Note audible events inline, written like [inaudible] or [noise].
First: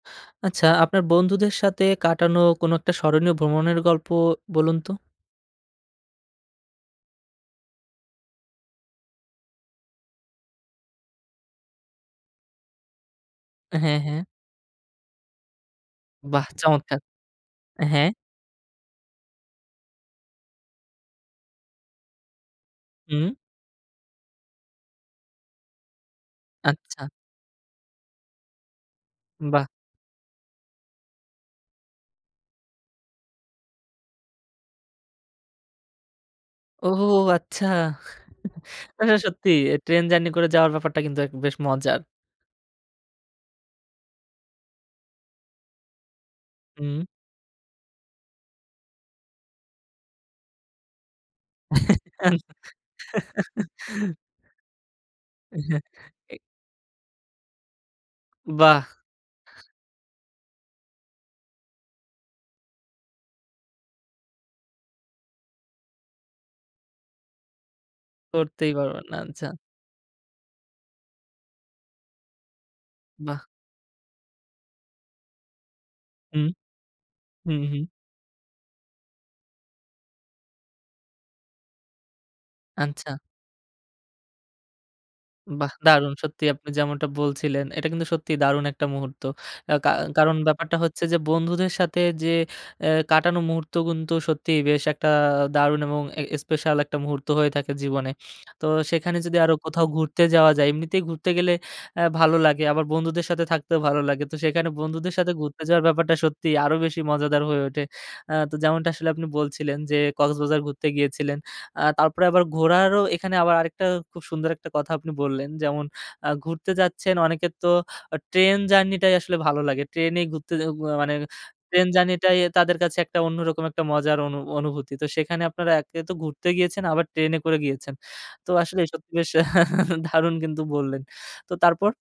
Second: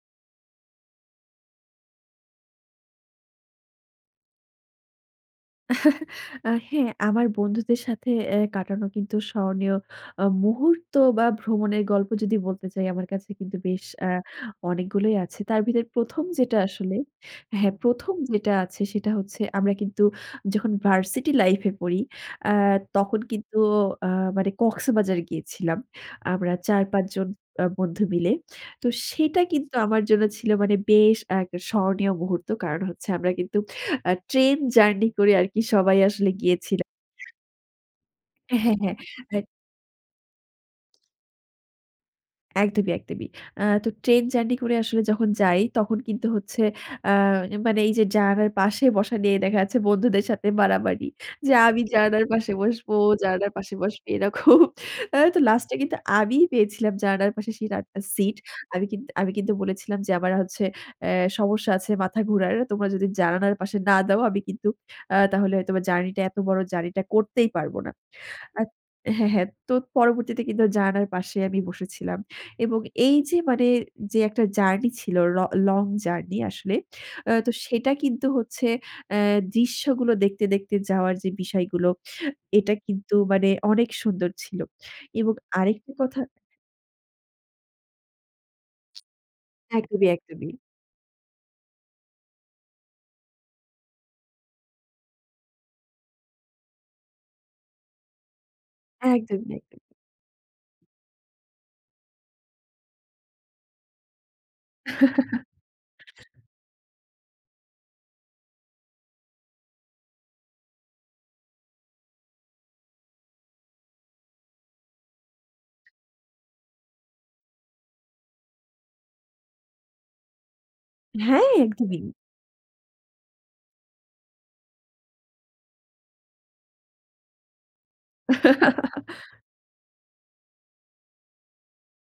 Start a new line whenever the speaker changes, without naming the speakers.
আচ্ছা আপনার বন্ধুদের সাথে কাটানো কোনো একটা স্মরণীয় ভ্রমণের গল্প বলুন তো?
[chuckles] আ হ্যাঁ, আমার বন্ধুদের সাথে অ্যাঁ কাটানো কিন্তু স্মরণীয় আ মুহূর্ত বা ভ্রমণের গল্প যদি বলতে চাই আমার কাছে কিন্তু বেশ
হ্যাঁ, হ্যাঁ।
অ্যাঁ অনেকগুলোই আছে। তার ভিতরে ১ম
বাহ!
যেটা আসলে,
চমৎকার।
হ্যাঁ
হ্যাঁ।
১ম যেটা আছে, সেটা হচ্ছে আমরা কিন্তু যখন ভার্সিটি লাইফ এ পড়ি। আ তখন
হুম।
কিন্তু আ মানে কক্সবাজার গিয়েছিলাম। আমরা চার
আচ্ছা।
পাঁচ জন আ বন্ধু মিলে। তো সেটা
বাহ!
কিন্তু আমার জন্য ছিল মানে বেশ আরেকটা স্মরণীয় মুহূর্ত। কারণ হচ্ছে আমরা কিন্তু আ ট্রেন জার্নি করে আরকি সবাই আসলে গিয়েছিলা
ওহ আচ্ছা।
হ্যাঁ,
[chuckles]
হ্যাঁ,
মানে
হ্যাঁ
সত্যিই ট্রেন জার্নি করে যাওয়ার ব্যাপারটা কিন্তু এক বেশ মজার।
একদমি, একদমি। আ তো ট্রেন জার্নি করে আসলে যখন যাই তখন কিন্তু হচ্ছে
হুম।
আ মানে এই যে জানালার পাশে বসা নিয়ে দেখা যাচ্ছে বন্ধুদের সাথে মারামারি। যা আমি জানালার পাশে বসব, জানালার পাশে বসবি না
[laughs]
খুব আ তো
অ্যা
লাস্ট এ
হ্যাঁ,
কিন্তু
এ
আমি পেয়েছিলাম জানালার পাশে শিট আ সিট।
বাহ!
আমি কিন্তু আমি কিন্তু বলেছিলাম যে আমার হচ্ছে অ্যাঁ সমস্যা আছে মাথা ঘুরার। তোমরা যদি জানালার পাশে না দাও আমি কিন্তু আ তাহলে হয়তোবা জার্নি টা এত বড় জার্নি টা করতেই পারব না। আ
করতেই পারবে না।
হ্যাঁ,
আচ্ছা
হ্যাঁ। তো পরবর্তীতে কিন্তু জানালার পাশে আমি বসেছিলাম। এবং এই যে
বাহ!
মানে যে একটা জার্নি ছিল, ল লং জার্নি
হুম।
আসলে। আ তো
হুম, হুম।
সেটা কিন্তু হচ্ছে অ্যাঁ দৃশ্যগুলো দেখতে, দেখতে, যাওয়ার যে বিষয়গুলো এটা
আচ্ছা
কিন্তু মানে অনেক সুন্দর ছিল। এবং
বাহ!
আরেকটা
দারুণ
কথা
সত্যিই আপনি যেমনটা বলছিলেন। এটা কিন্তু সত্যিই দারুণ একটা মুহূর্ত। আ কা
একদমি,
কারণ
একদমি।
ব্যাপারটা হচ্ছে যে বন্ধুদের সাথে যে অ্যাঁ কাটানো মুহূর্ত কিন্তু সত্যিই বেশ একটা দারুণ এবং এ স্পেশাল একটা মুহূর্ত হয়ে থাকে জীবনে। তো সেখানে যদি
একদমই,
আরো কোথাও
একদমই।
ঘুরতে যাওয়া যায় এমনিতেই ঘুরতে গেলে আ ভালো লাগে। আবার বন্ধুদের সাথে থাকতেও ভালো লাগে। তো সেখানে বন্ধুদের সাথে
[chuckles]
ঘুরতে যাওয়ার ব্যাপারটা সত্যিই আরো বেশি মজাদার হয়ে ওঠে। আ তো যেমনটা আসলে আপনি বলছিলেন যে, কক্সবাজার ঘুরতে গিয়েছিলেন। আ তারপরে আবার ঘোরারও এখানে আবার আরেকটা খুব সুন্দর একটা কথা আপনি বললেন যেমন আ ঘুরতে যাচ্ছেন অনেকের তো আ ট্রেন জার্নি টাই আসলে ভালো লাগে। ট্রেন এ ঘুরতে যে উয়া মানে
হ্যাঁ
ট্রেন
একদমি।
জার্নি টাই তাদের কাছে একটা অন্যরকম একটা মজার অনু অনুভূতি। তো সেখানে আপনারা একে তো ঘুরতে গিয়েছেন আবার ট্রেনে করে গিয়েছেন। তো আসলে সত্যি আসা
[chuckles]
[chuckles] দারুন কিন্তু বললেন। তো তারপর?